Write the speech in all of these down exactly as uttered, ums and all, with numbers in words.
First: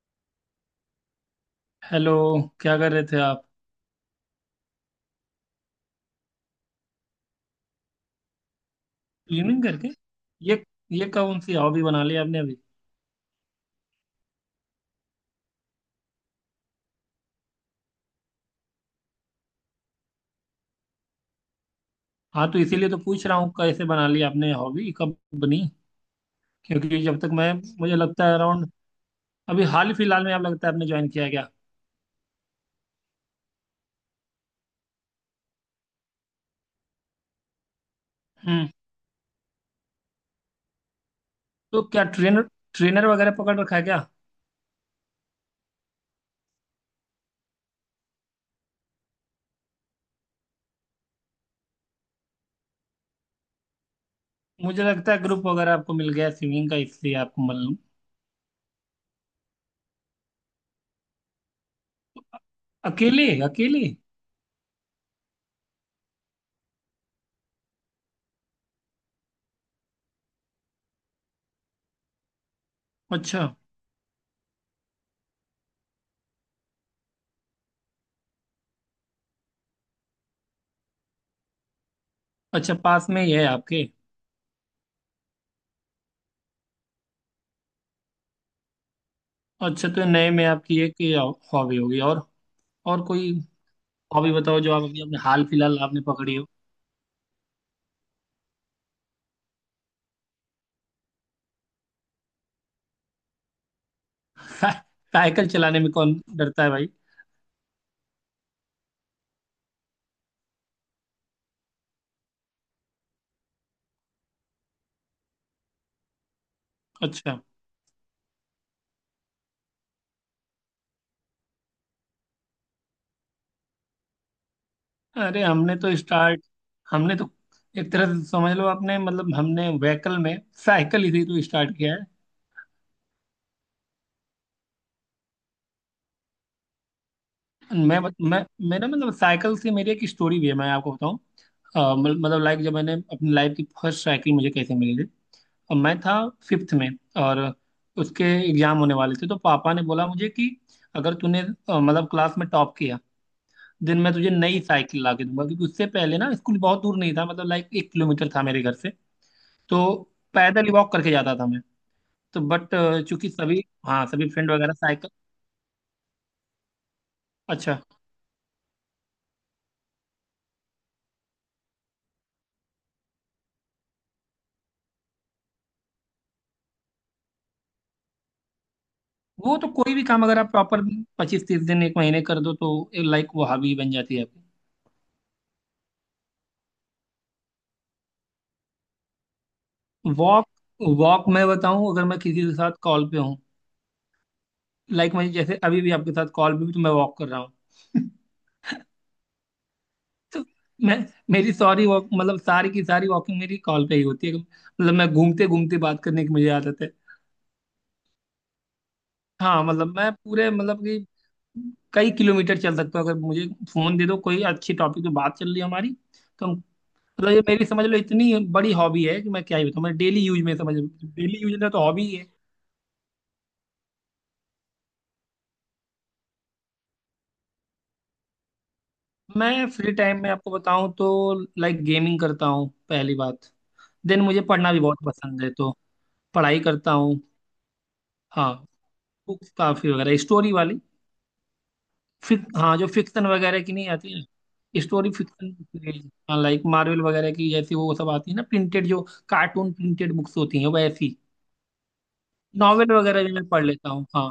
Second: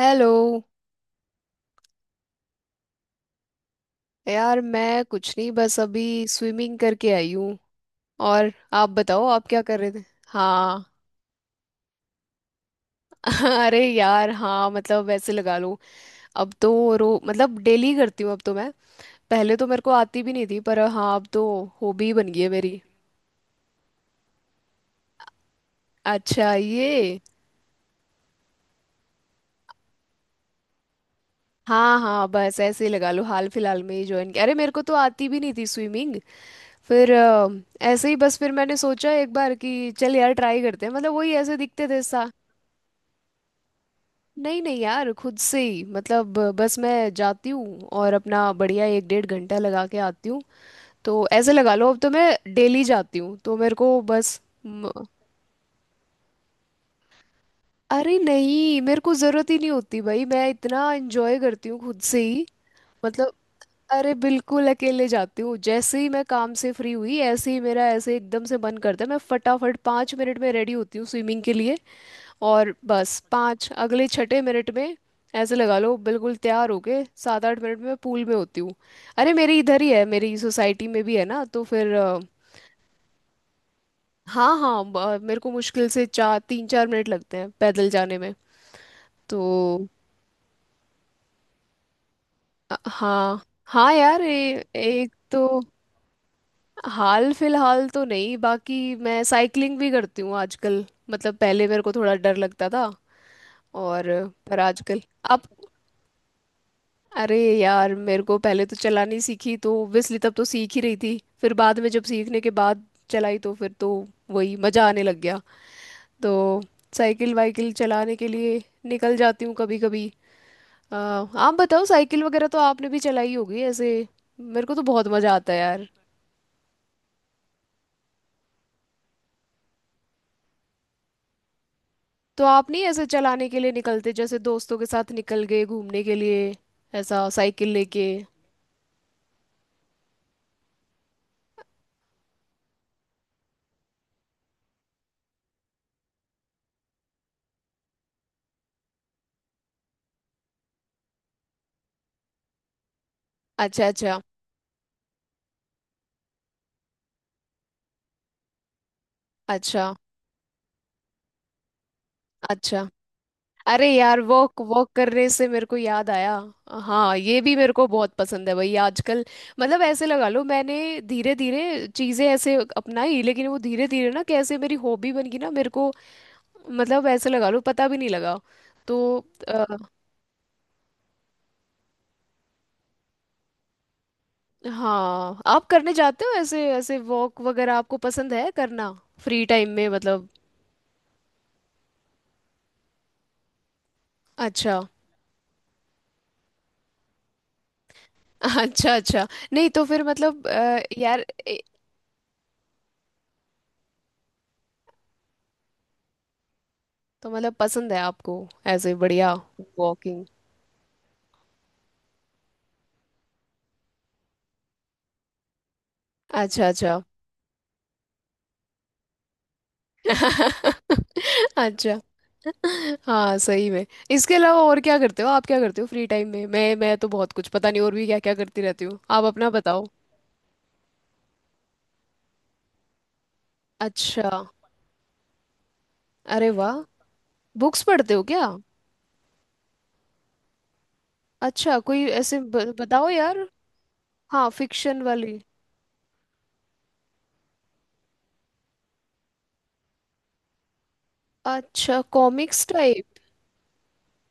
Hello. Hello. क्या कर रहे थे आप। यार मैं कुछ नहीं बस अभी स्विमिंग करके आई हूँ। और आप बताओ आप क्या क्लीनिंग कर करके। रहे थे। ये हाँ। ये कौन सी हॉबी बना ली आपने अभी। अरे यार हाँ मतलब वैसे लगा लो अब तो। रो मतलब डेली करती हूँ अब तो मैं। पहले तो मेरे को आती भी नहीं थी पर हाँ अब तो हॉबी बन गई है हाँ, तो मेरी। इसीलिए तो पूछ रहा हूँ कैसे बना ली आपने, हॉबी कब बनी। अच्छा क्योंकि जब ये। तक मैं, मुझे लगता है अराउंड अभी हाल ही फिलहाल में, आप, लगता है आपने ज्वाइन किया क्या। हाँ हाँ बस ऐसे ही लगा लो हाल फिलहाल में ही ज्वाइन किया। अरे मेरे को तो आती भी नहीं थी स्विमिंग। फिर अ, ऐसे ही बस फिर हम्म मैंने सोचा एक बार कि चल यार ट्राई करते हैं मतलब वही ऐसे तो दिखते थे। क्या ट्रेनर ट्रेनर वगैरह पकड़ रखा है क्या। नहीं नहीं यार खुद से ही मतलब बस मैं जाती हूँ और अपना बढ़िया एक डेढ़ घंटा लगा के आती हूँ। तो ऐसे लगा लो अब तो मैं डेली जाती हूँ तो मेरे को बस। मुझे लगता है ग्रुप वगैरह आपको मिल गया स्विमिंग का, इसलिए आपको मालूम। अरे नहीं मेरे को जरूरत ही नहीं होती भाई मैं इतना एंजॉय करती हूँ खुद से ही। अकेले मतलब। अकेले। अरे बिल्कुल अकेले जाती हूँ जैसे ही मैं काम से फ्री हुई ऐसे ही मेरा ऐसे एकदम से मन करता है मैं फटाफट पाँच मिनट में रेडी होती हूँ स्विमिंग के लिए। और बस अच्छा, पाँच अगले छठे मिनट में ऐसे लगा लो बिल्कुल तैयार होके सात आठ मिनट में मैं पूल में होती हूँ। अरे मेरी इधर ही है मेरी सोसाइटी में भी है ना तो फिर अ, अच्छा, पास में ही है आपके। हाँ हाँ ब- मेरे को मुश्किल से चार तीन चार मिनट लगते हैं पैदल जाने में। तो अच्छा, तो नए में आपकी एक हॉबी होगी, और अ- और कोई हाँ हाँ यार हॉबी बताओ ए, जो आप अभी एक अपने हाल तो। फिलहाल आपने पकड़ी हो। हाल फिलहाल तो नहीं बाकी मैं साइकिलिंग भी करती हूँ आजकल मतलब पहले मेरे को थोड़ा डर लगता था। और पर आजकल अब। साइकिल चलाने में कौन डरता है भाई। अरे यार मेरे को पहले तो चलानी सीखी तो ओब्वियसली तब तो सीख ही रही थी फिर बाद में जब सीखने के बाद चलाई तो फिर तो वही मजा आने लग गया। तो साइकिल अच्छा। वाइकिल चलाने के लिए निकल जाती हूँ कभी कभी। आ, आप बताओ साइकिल वगैरह तो आपने भी चलाई होगी ऐसे। मेरे को तो बहुत मज़ा अरे आता है हमने यार। तो स्टार्ट हमने तो एक तरह से समझ लो आपने मतलब हमने व्हीकल में साइकिल ही से तो स्टार्ट किया है। तो आप नहीं ऐसे चलाने के लिए निकलते जैसे दोस्तों के साथ निकल गए घूमने के लिए ऐसा साइकिल मैं लेके। बत- मैं मेरा मतलब, साइकिल से मेरी एक स्टोरी भी है, मैं आपको बताऊं। अ, मल- मतलब लाइक जब मैंने अपनी लाइफ की फर्स्ट साइकिल मुझे कैसे मिली थी, और मैं था फिफ्थ में, और उसके एग्जाम होने वाले थे, तो पापा ने बोला मुझे कि अगर तूने अ, मतलब क्लास में टॉप किया, अच्छा दिन मैं अच्छा। तुझे नई साइकिल ला के दूंगा, क्योंकि उससे पहले ना स्कूल बहुत दूर नहीं था, मतलब लाइक एक किलोमीटर था मेरे घर से। अच्छा तो पैदल ही वॉक करके जाता था मैं। तो बट, अच्छा। चूंकि सभी अरे हाँ यार सभी फ्रेंड वॉक वगैरह वॉक साइकिल। करने से मेरे को याद आया। हाँ ये भी मेरे अच्छा। को बहुत पसंद है भाई आजकल। मतलब ऐसे लगा लो मैंने धीरे धीरे चीज़ें ऐसे अपनाई लेकिन वो धीरे धीरे ना कैसे मेरी हॉबी बन गई ना मेरे को। मतलब ऐसे लगा लो पता भी नहीं लगा। तो वो अ, तो, कोई भी काम अगर आप प्रॉपर पच्चीस तीस दिन, एक महीने कर दो, तो लाइक वो हॉबी बन जाती है आपकी। हाँ आप करने जाते हो ऐसे ऐसे वॉक वगैरह आपको पसंद है करना फ्री टाइम में मतलब। वॉक वॉक मैं बताऊं, अगर मैं किसी के साथ कॉल पे हूँ, अच्छा। लाइक मैं जैसे अभी भी आपके साथ कॉल पे, भी तो मैं वॉक कर रहा हूँ। अच्छा अच्छा। नहीं तो फिर तो मतलब अ, मैं यार मेरी ए, सॉरी, वॉक मतलब सारी की सारी वॉकिंग मेरी कॉल पे ही होती है। मतलब मैं घूमते घूमते बात करने की मुझे आदत है। तो मतलब पसंद है आपको ऐसे बढ़िया हाँ मतलब मैं वॉकिंग। पूरे, मतलब कि कई किलोमीटर चल सकता हूँ, अगर मुझे फोन दे दो, कोई अच्छी टॉपिक पे बात चल रही है हमारी, तो हम अच्छा अच्छा। मतलब, ये मेरी समझ लो इतनी बड़ी हॉबी है कि मैं क्या ही बताऊँ। मैं डेली यूज में समझ डेली यूज में तो अच्छा। हॉबी ही है। हाँ सही में। इसके अलावा और क्या करते हो आप क्या करते हो फ्री टाइम में। मैं मैं तो बहुत कुछ पता नहीं और भी क्या क्या करती रहती हूँ। आप अपना मैं बताओ। फ्री टाइम में आपको बताऊं तो लाइक गेमिंग करता हूँ पहली बात। देन अच्छा। मुझे पढ़ना भी बहुत पसंद है, तो अरे पढ़ाई वाह। करता हूँ। बुक्स पढ़ते हो क्या। हाँ। बुक्स काफी वगैरह, स्टोरी वाली। अच्छा कोई ऐसे फिक ब, हाँ, जो बताओ फिक्शन यार। वगैरह की नहीं आती हाँ है फिक्शन स्टोरी, वाली। फिक्शन। हाँ लाइक मार्वल वगैरह की, जैसी वो सब आती है ना प्रिंटेड जो कार्टून प्रिंटेड बुक्स होती हैं, वैसी। अच्छा कॉमिक्स नॉवेल टाइप। वगैरह भी मैं पढ़ लेता हूँ हाँ।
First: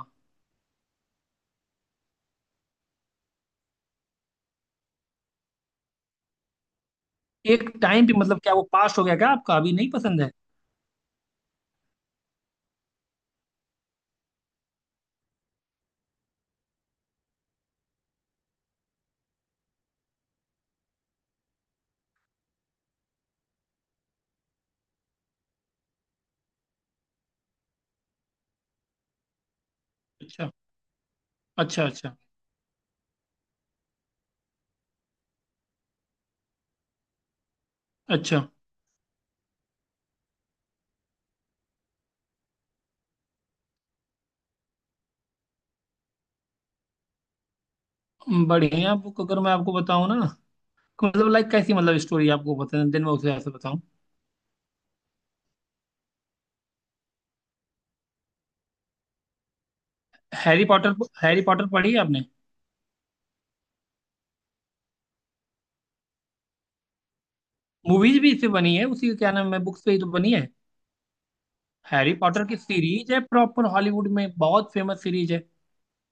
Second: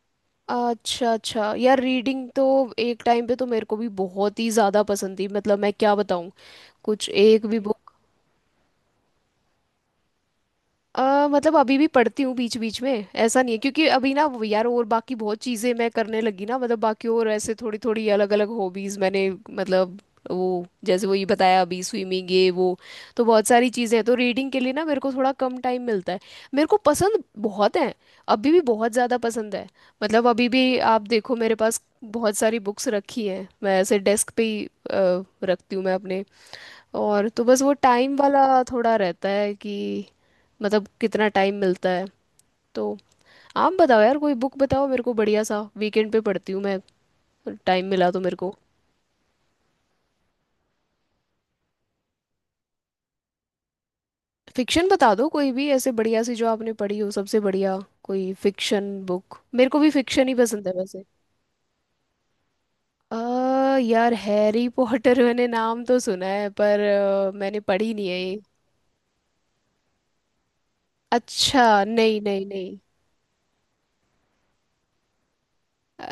अच्छा अच्छा यार रीडिंग तो एक टाइम पे तो मेरे को भी बहुत ही ज़्यादा पसंद थी मतलब मैं क्या बताऊँ कुछ एक भी एक बुक। टाइम भी मतलब, क्या वो पास्ट हो गया क्या आपका, अभी नहीं पसंद है। अ मतलब अभी भी पढ़ती हूँ बीच बीच में ऐसा नहीं है क्योंकि अभी ना वो यार और बाकी बहुत चीज़ें मैं करने लगी ना मतलब बाकी और ऐसे थोड़ी थोड़ी अलग अलग हॉबीज़ मैंने मतलब वो जैसे वो ये बताया अभी स्विमिंग ये वो। तो बहुत सारी चीज़ें हैं तो रीडिंग के लिए ना मेरे को थोड़ा कम टाइम मिलता है। मेरे को पसंद बहुत है। अभी भी बहुत ज़्यादा पसंद है। मतलब अभी अच्छा, भी आप देखो मेरे पास अच्छा। अच्छा, बहुत सारी बुक्स रखी हैं मैं ऐसे डेस्क पे ही अ, रखती हूँ मैं अपने। और तो बस वो टाइम अच्छा। वाला थोड़ा रहता है कि मतलब कितना टाइम मिलता है। तो आप बताओ यार कोई बुक बताओ मेरे को बढ़िया सा। वीकेंड पे पढ़ती हूँ मैं टाइम मिला तो मेरे हम्म, को। बढ़िया बुक अगर मैं आपको बताऊँ ना, मतलब लाइक कैसी, मतलब स्टोरी आपको पसंद है दिन में उसे ऐसे बताऊँ। फिक्शन बता दो कोई भी ऐसे बढ़िया सी जो आपने पढ़ी हो सबसे बढ़िया कोई फिक्शन बुक। मेरे को भी फिक्शन ही हैरी पसंद है पॉटर। वैसे। हैरी पॉटर पढ़ी है आपने। अ यार हैरी पॉटर। मैंने नाम तो सुना है पर अ, मैंने पढ़ी नहीं मूवीज है भी ये। इससे बनी है, उसी का क्या नाम है, बुक्स पे ही तो बनी है। अच्छा हैरी नहीं पॉटर नहीं की नहीं। सीरीज है, प्रॉपर हॉलीवुड में बहुत फेमस सीरीज है।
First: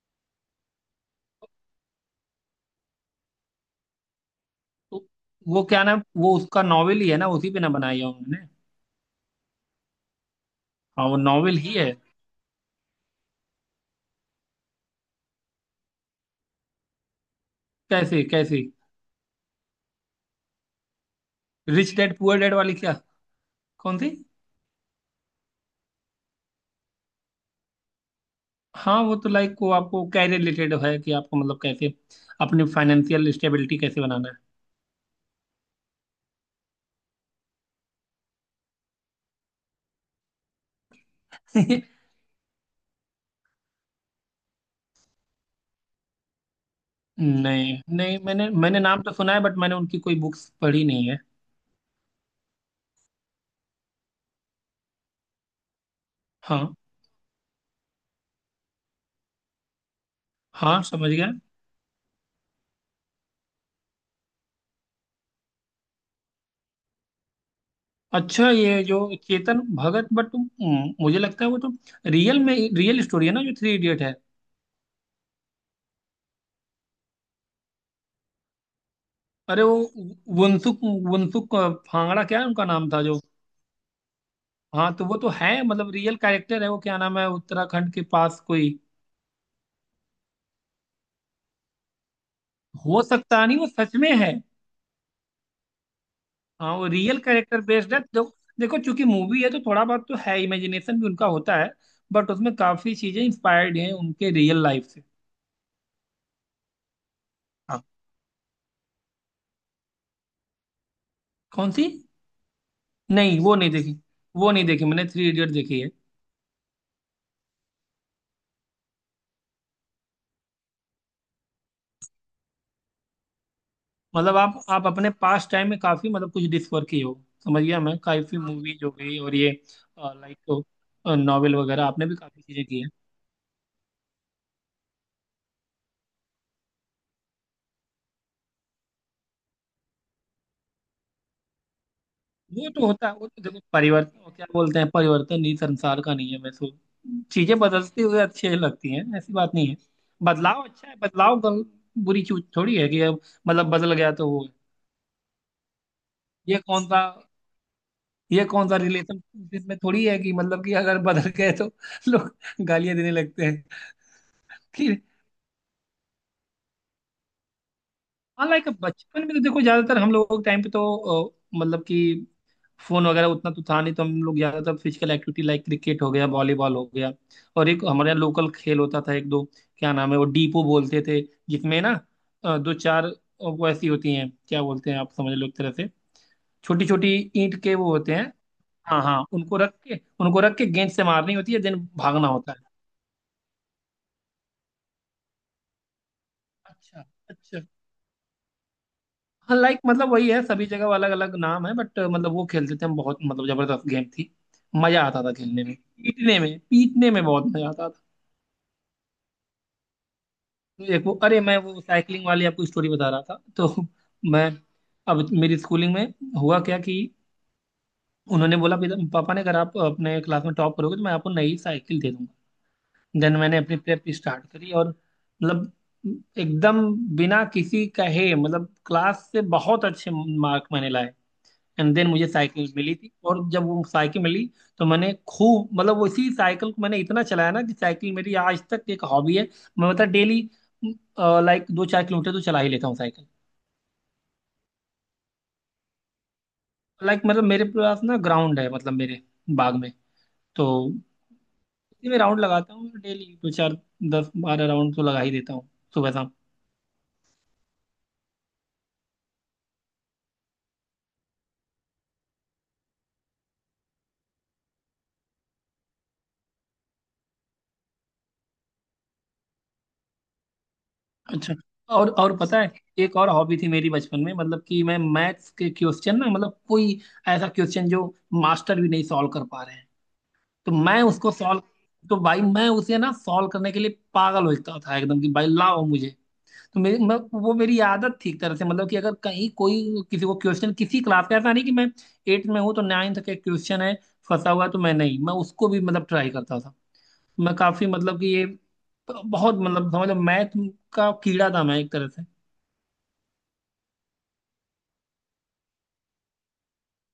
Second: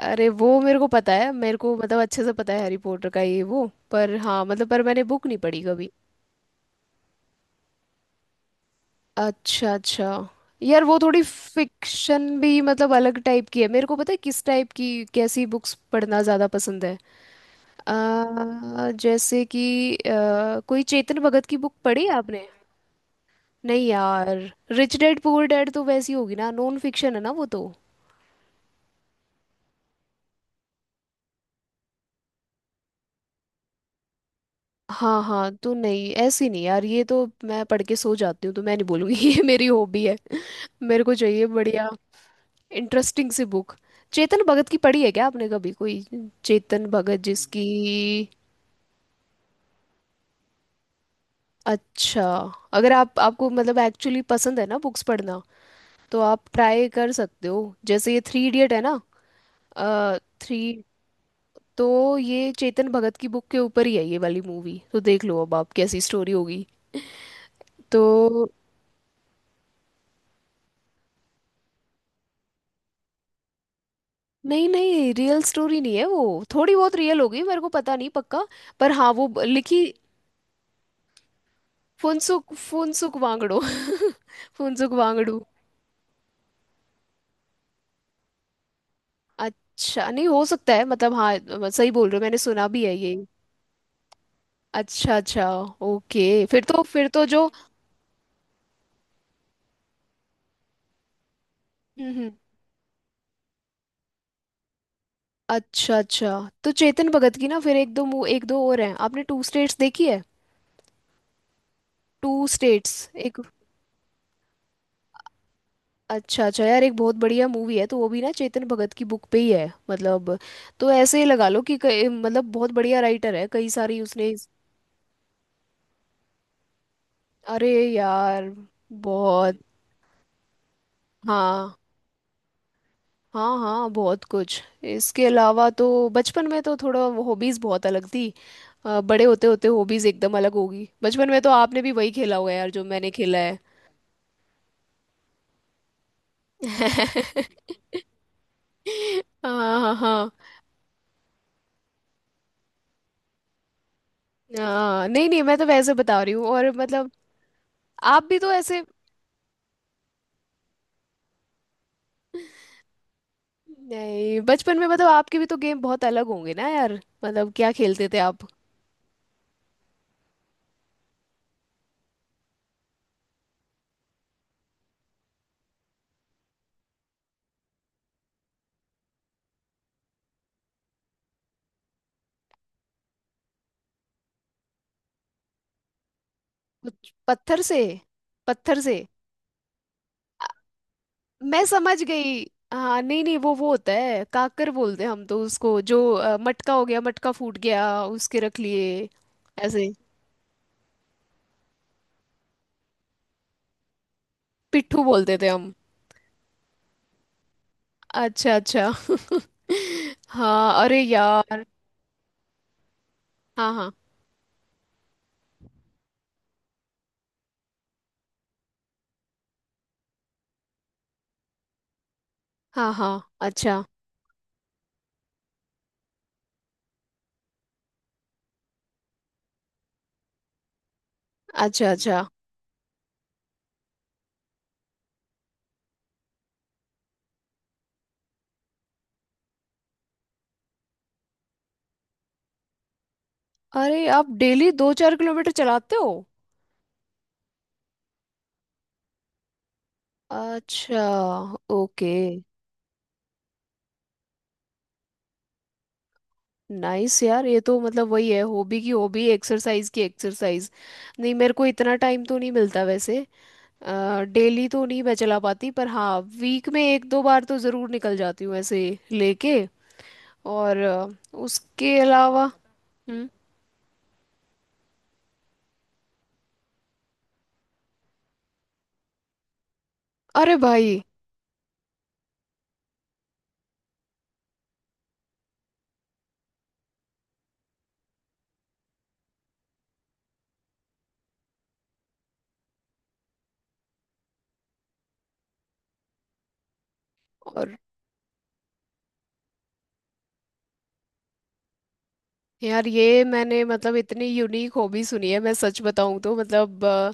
अरे वो मेरे को पता है मेरे को मतलब अच्छे से पता है हैरी पॉटर का ये वो पर हाँ मतलब पर मैंने तो बुक नहीं पढ़ी वो क्या कभी। नाम, वो उसका नॉवेल ही है ना, उसी पे ना बनाई है उन्होंने। अच्छा अच्छा यार वो हाँ वो थोड़ी नॉवेल ही है। फिक्शन भी मतलब अलग टाइप की है मेरे को पता है किस टाइप की। कैसी बुक्स पढ़ना ज़्यादा पसंद है। कैसे कैसे। अ, जैसे कि अ, कोई चेतन भगत की बुक रिच पढ़ी है डैड पुअर आपने। डैड वाली क्या। नहीं कौन सी। यार। रिच डैड पुअर डैड तो वैसी होगी ना नॉन फिक्शन है ना वो तो। हाँ वो तो लाइक, वो आपको क्या रिलेटेड है कि आपको, मतलब कैसे अपनी फाइनेंशियल स्टेबिलिटी कैसे बनाना हाँ हाँ तो नहीं ऐसी नहीं यार ये तो मैं पढ़ के सो जाती हूँ तो मैं नहीं बोलूंगी। ये मेरी हॉबी है। मेरे को चाहिए है। बढ़िया इंटरेस्टिंग सी बुक। चेतन भगत की पढ़ी है क्या आपने कभी कोई। चेतन भगत नहीं नहीं, जिसकी। मैंने मैंने नाम तो सुना है, बट मैंने उनकी कोई बुक्स पढ़ी नहीं है। अच्छा। अगर आप आपको मतलब एक्चुअली पसंद है ना बुक्स पढ़ना तो आप हाँ ट्राई कर सकते हो। जैसे ये थ्री इडियट है ना अ, थ्री। हाँ, समझ गया। तो ये चेतन भगत की बुक के ऊपर ही है ये वाली मूवी तो देख लो अब आप कैसी स्टोरी होगी। तो अच्छा, ये जो चेतन भगत, बट मुझे लगता है वो तो रियल में, रियल स्टोरी है ना जो थ्री इडियट है। नहीं नहीं रियल स्टोरी नहीं है वो थोड़ी बहुत रियल होगी मेरे को पता नहीं पक्का। पर हाँ वो ब- अरे वो, लिखी। वंसुक वंसुक फांगड़ा क्या है फुनसुक। उनका नाम था फुनसुक जो। वांगड़ो। हाँ फुनसुक तो वो तो वांगड़ू। है मतलब रियल कैरेक्टर है, वो क्या नाम है, उत्तराखंड के पास कोई। अच्छा नहीं हो सकता है मतलब हाँ अ, सही बोल रहे हो मैंने सुना भी है हो ये। सकता नहीं, वो सच में है। अच्छा अच्छा। ओके फिर हाँ तो वो फिर रियल तो जो। कैरेक्टर बेस्ड है, तो देखो चूंकि मूवी है तो थोड़ा बहुत तो है इमेजिनेशन भी उनका होता है, हम्म हम्म। बट उसमें काफी चीजें इंस्पायर्ड हैं उनके रियल लाइफ से। अच्छा अच्छा। तो चेतन भगत की ना फिर हाँ। एक दो मु- एक दो और हैं। आपने टू स्टेट्स देखी है। कौन सी। टू स्टेट्स एक। नहीं वो नहीं देखी। वो नहीं देखी मैंने, थ्री इडियट देखी है। अच्छा अच्छा यार एक बहुत बढ़िया मूवी है तो वो भी ना चेतन भगत की बुक पे ही है मतलब। तो ऐसे ही लगा लो कि कई- मतलब बहुत बढ़िया राइटर है कई सारी उसने मतलब इस- आप आप अपने पास टाइम में काफी, मतलब कुछ डिस्कवर किए हो, समझ अरे गया, मैं काफी यार मूवीज हो गई, और ये बहुत। लाइक नॉवेल हाँ वगैरह आपने भी काफी चीजें की है। हाँ हाँ बहुत कुछ। इसके अलावा तो बचपन में तो थोड़ा हॉबीज बहुत अलग थी। अ, बड़े होते होते हॉबीज एकदम अलग होगी बचपन में तो आपने भी वही खेला होगा यार वो जो तो होता मैंने है, वो खेला तो है। देखो परिवर्तन क्या बोलते हैं, परिवर्तन ही संसार का, नहीं है वैसे, चीजें बदलती हुई अच्छी लगती हैं, ऐसी बात नहीं है। हाँ हाँ हाँ। बदलाव अच्छा है, बदलाव गल, बुरी चीज थोड़ी है, कि अब, मतलब बदल गया तो वो है। हाँ, नहीं नहीं मैं तो वैसे बता रही हूँ ये और कौन सा मतलब आप भी ये तो कौन सा ऐसे। रिलेशन में थोड़ी है कि मतलब कि अगर बदल गए तो लोग गालियां देने लगते नहीं बचपन में हैं। मतलब आपके भी तो गेम बहुत अलग होंगे ना यार मतलब क्या खेलते थे आप। हाँ लाइक बचपन में तो देखो ज्यादातर हम लोगों के टाइम पे तो अ, मतलब कि फोन वगैरह उतना तो था नहीं, तो हम लोग ज्यादातर फिजिकल एक्टिविटी, लाइक क्रिकेट हो गया, वॉलीबॉल हो गया, और एक हमारे यहाँ लोकल खेल होता था, एक दो, क्या नाम है वो, डीपो बोलते थे, जिसमें ना अ, दो चार अ, वो ऐसी होती हैं, क्या बोलते हैं आप, समझ लो एक तरह से छोटी कुछ छोटी पत्थर ईंट के से। वो होते हैं। पत्थर से। हाँ हाँ, उनको रख के, उनको रख के गेंद से मारनी होती है, मैं देन समझ भागना गई। होता है। हाँ नहीं नहीं वो वो होता है काकर बोलते हैं हम तो उसको जो अ, मटका हो गया अच्छा, मटका फूट अच्छा। गया उसके रख लिए। लाइक ऐसे मतलब वही है, सभी जगह अलग अलग नाम है, बट मतलब वो खेलते थे हम बहुत, मतलब जबरदस्त गेम थी, पिट्ठू मजा आता था बोलते थे खेलने हम। में। पीटने में, पीटने में बहुत मजा आता था। अच्छा अच्छा। हाँ तो अरे एक वो, अरे मैं यार। वो साइकिलिंग वाली आपको स्टोरी बता रहा था हाँ तो, हाँ मैं, अब मेरी स्कूलिंग में हुआ क्या कि उन्होंने बोला, "पिता- पापा ने, अगर आप अपने क्लास में टॉप करोगे तो मैं आपको नई साइकिल दे दूंगा।" हाँ हाँ। देन मैंने अपनी अच्छा प्रेप स्टार्ट करी, और मतलब एकदम, बिना किसी कहे मतलब क्लास से बहुत अच्छे मार्क मैंने लाए, अच्छा। एंड देन अच्छा। मुझे साइकिल मिली थी। और जब वो साइकिल मिली तो मैंने खूब, मतलब वो, इसी साइकिल को मैंने इतना चलाया ना कि साइकिल मेरी आज तक एक हॉबी है। मैं मतलब डेली लाइक दो चार किलोमीटर तो चला ही लेता हूँ साइकिल, अरे आप डेली दो चार किलोमीटर चलाते हो। लाइक मतलब मेरे पास ना ग्राउंड है, मतलब मेरे बाग में, तो अच्छा। इसी ओके। में राउंड लगाता हूँ डेली, दो चार, दस बारह राउंड तो लगा ही देता हूँ सुबह शाम। नाइस यार ये तो मतलब वही है हॉबी की हॉबी एक्सरसाइज की एक्सरसाइज। नहीं मेरे को इतना टाइम तो नहीं मिलता वैसे। डेली तो नहीं मैं चला पाती पर हाँ वीक में एक दो बार तो ज़रूर निकल जाती हूँ ऐसे लेके। और अ, अच्छा। उसके और और अलावा। पता है, एक हम्म। और हॉबी थी मेरी बचपन में, मतलब कि मैं मैथ्स के क्वेश्चन ना, मतलब कोई ऐसा क्वेश्चन जो मास्टर भी नहीं सॉल्व कर पा रहे हैं, अरे तो भाई। मैं उसको सॉल्व तो भाई मैं उसे ना सॉल्व करने के लिए पागल होता था एकदम, कि भाई लाओ मुझे। तो मेरी मैं, वो मेरी आदत थी एक तरह से, मतलब कि अगर कहीं कोई, किसी को क्वेश्चन, किसी क्लास का, ऐसा नहीं कि मैं एट्थ में हूँ तो नाइन्थ का क्वेश्चन है फंसा हुआ है, तो मैं नहीं, मैं उसको भी मतलब ट्राई करता था। मैं और। काफी, मतलब कि ये बहुत, मतलब समझो मैथ का कीड़ा था मैं एक तरह से। यार ये मैंने मतलब इतनी यूनिक हॉबी सुनी है मैं सच बताऊँ तो मतलब अ,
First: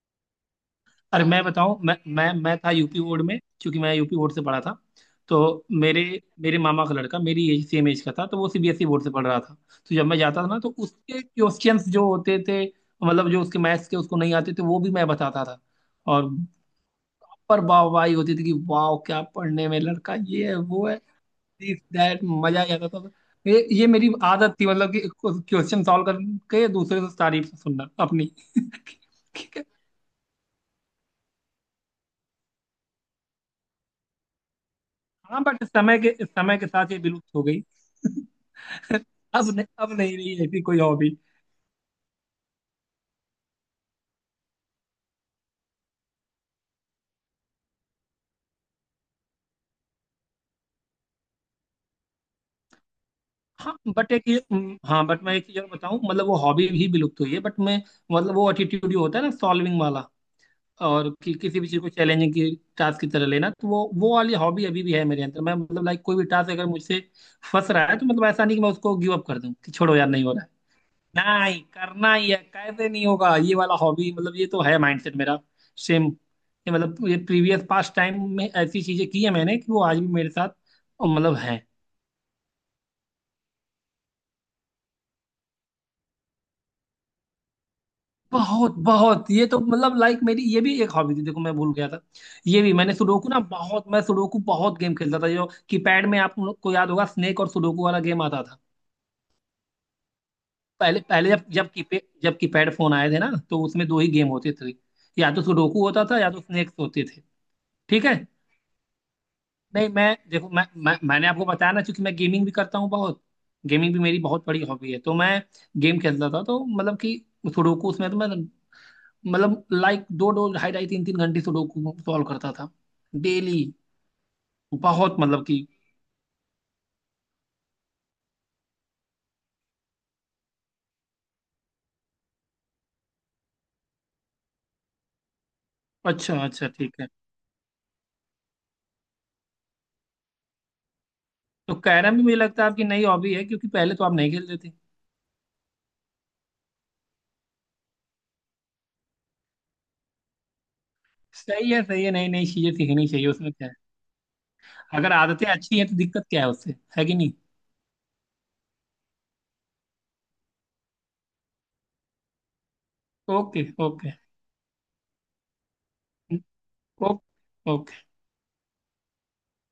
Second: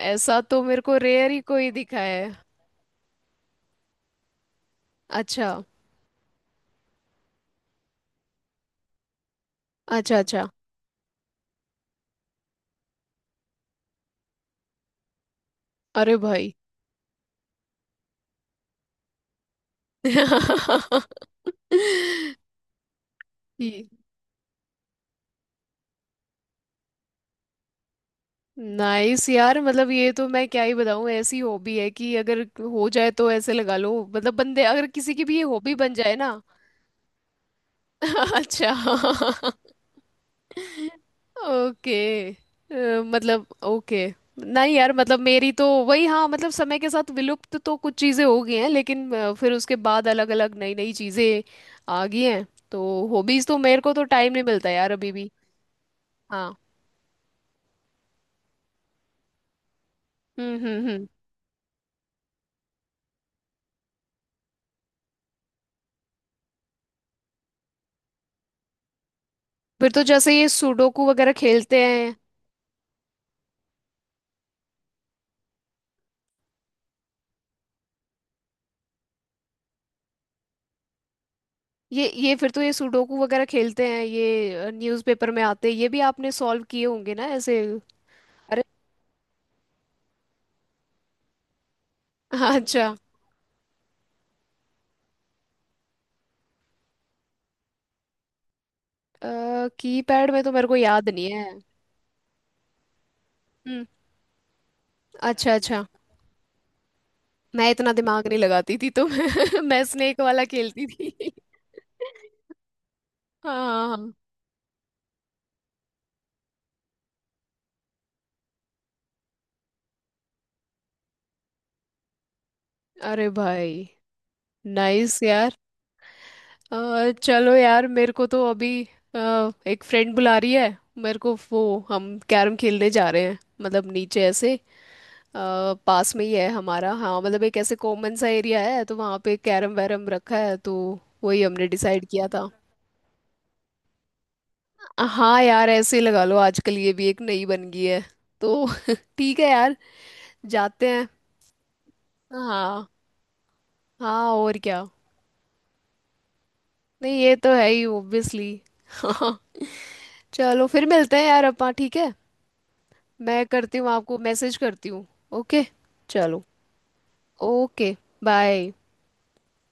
ऐसा तो मेरे को अरे रेयर ही मैं कोई बताऊं, मैं दिखा है। मैं मैं था यू पी बोर्ड में, क्योंकि मैं यू पी बोर्ड से पढ़ा था। तो अच्छा। मेरे मेरे मामा का लड़का मेरी एज, सेम एज का था, तो वो C B S E board से पढ़ रहा था। तो जब अच्छा। मैं जाता अच्छा। था ना, तो उसके क्वेश्चंस जो होते थे, मतलब जो उसके मैथ्स के उसको नहीं आते थे, वो भी मैं बताता था। अरे और, भाई। पर वाहवाही होती थी कि वाह क्या पढ़ने में लड़का, ये है वो है, दिस दैट, मजा ही आता था। ये ये- ये मेरी आदत थी, मतलब कि क्वेश्चन सॉल्व करके दूसरे से तारीफ सुनना अपनी। नाइस यार मतलब ये तो मैं क्या ही बताऊं ऐसी हॉबी है कि अगर हो जाए तो ऐसे लगा लो मतलब बंदे अगर किसी की भी हाँ ये बट, हॉबी बन समय के जाए ना। समय के साथ ये विलुप्त हो गई। अच्छा। अब नहीं, अब नहीं रही ऐसी कोई हॉबी। ओके अ, मतलब ओके। नहीं यार मतलब मेरी तो वही हाँ मतलब समय के साथ विलुप्त तो कुछ चीज़ें हो गई हैं लेकिन अ, फिर उसके बाद अलग अलग नई नई चीज़ें आ गई हैं। तो हॉबीज़ तो हाँ मेरे को तो बट एक टाइम ये, नहीं मिलता हम्म, यार हाँ अभी बट भी। मैं एक चीज और बताऊँ, मतलब वो हाँ। हॉबी भी विलुप्त हुई है बट मैं, मतलब वो एटीट्यूड जो होता है ना सॉल्विंग वाला, हम्म हम्म हम्म। और कि, किसी भी चीज को चैलेंजिंग की, टास्क की तरह लेना, तो वो वो वाली हॉबी अभी भी है मेरे अंदर। मैं मतलब लाइक कोई भी टास्क अगर मुझसे फंस रहा है, तो मतलब ऐसा नहीं कि मैं उसको गिव अप कर दूं, कि फिर छोड़ो तो यार नहीं जैसे हो, ये सुडोकू वगैरह नहीं, खेलते करना हैं। ही है, कैसे नहीं होगा, ये वाला हॉबी मतलब ये तो है माइंडसेट मेरा। सेम, ये मतलब ये प्रीवियस पास्ट टाइम में ऐसी चीजें की है मैंने कि वो आज भी मेरे साथ अ, मतलब है। ये ये फिर तो ये सुडोकू वगैरह खेलते हैं ये न्यूज़पेपर में आते हैं ये भी आपने सॉल्व किए होंगे ना ऐसे। अरे। बहुत बहुत, ये तो मतलब लाइक मेरी ये भी एक हॉबी थी, देखो मैं भूल गया था। हाँ, ये भी, मैंने अच्छा। सुडोकू ना बहुत, मैं सुडोकू बहुत गेम खेलता था, जो कीपैड में आप लोग को याद होगा, स्नेक और सुडोकू वाला गेम आता था। कीपैड में तो मेरे को पहले याद पहले नहीं है। जब जब कीपैड जब कीपैड फोन आए थे ना, तो हम्म। उसमें दो ही गेम होते थे, या तो अच्छा अच्छा। सुडोकू होता था या तो स्नेक्स होते थे। मैं इतना ठीक है। दिमाग नहीं लगाती थी तो मैं, मैं नहीं मैं स्नेक वाला देखो, मैं, खेलती मैं मैंने थी। आपको बताया ना, क्योंकि मैं गेमिंग भी करता हूँ बहुत, हाँ गेमिंग हाँ, भी हाँ। मेरी बहुत बड़ी हॉबी है, तो मैं गेम खेलता था, तो मतलब कि सुडोकू उसमें तो मैं मतलब लाइक दो दो, ढाई ढाई, तीन तीन घंटे सुडोकू सॉल्व करता था अरे डेली, भाई। बहुत नाइस मतलब यार कि। अ, चलो यार मेरे को तो अभी अ, एक फ्रेंड बुला रही है मेरे को वो। हम कैरम खेलने जा रहे हैं मतलब नीचे ऐसे अ, पास में ही अच्छा, है अच्छा। हमारा। ठीक है। हाँ मतलब एक ऐसे कॉमन सा एरिया है तो वहाँ पे कैरम वैरम रखा है तो वही हमने तो डिसाइड कैरम भी किया मुझे था। लगता है आपकी नई हॉबी है, क्योंकि पहले तो आप नहीं खेलते थे। हाँ यार ऐसे ही लगा लो आजकल ये भी एक नई बन गई है। तो ठीक है यार जाते हैं। सही है, सही है, नई नई चीजें हाँ। सीखनी चाहिए, उसमें क्या है। हाँ और क्या। अगर आदतें अच्छी हैं तो दिक्कत क्या है, उससे है कि नहीं नहीं। ये तो है ही ऑब्वियसली। हाँ। चलो फिर मिलते हैं यार अपा ठीक है। मैं ओके, करती हूँ ओके। आपको मैसेज करती हूँ। ओके। चलो। ओके। ओके। ओके। बाय।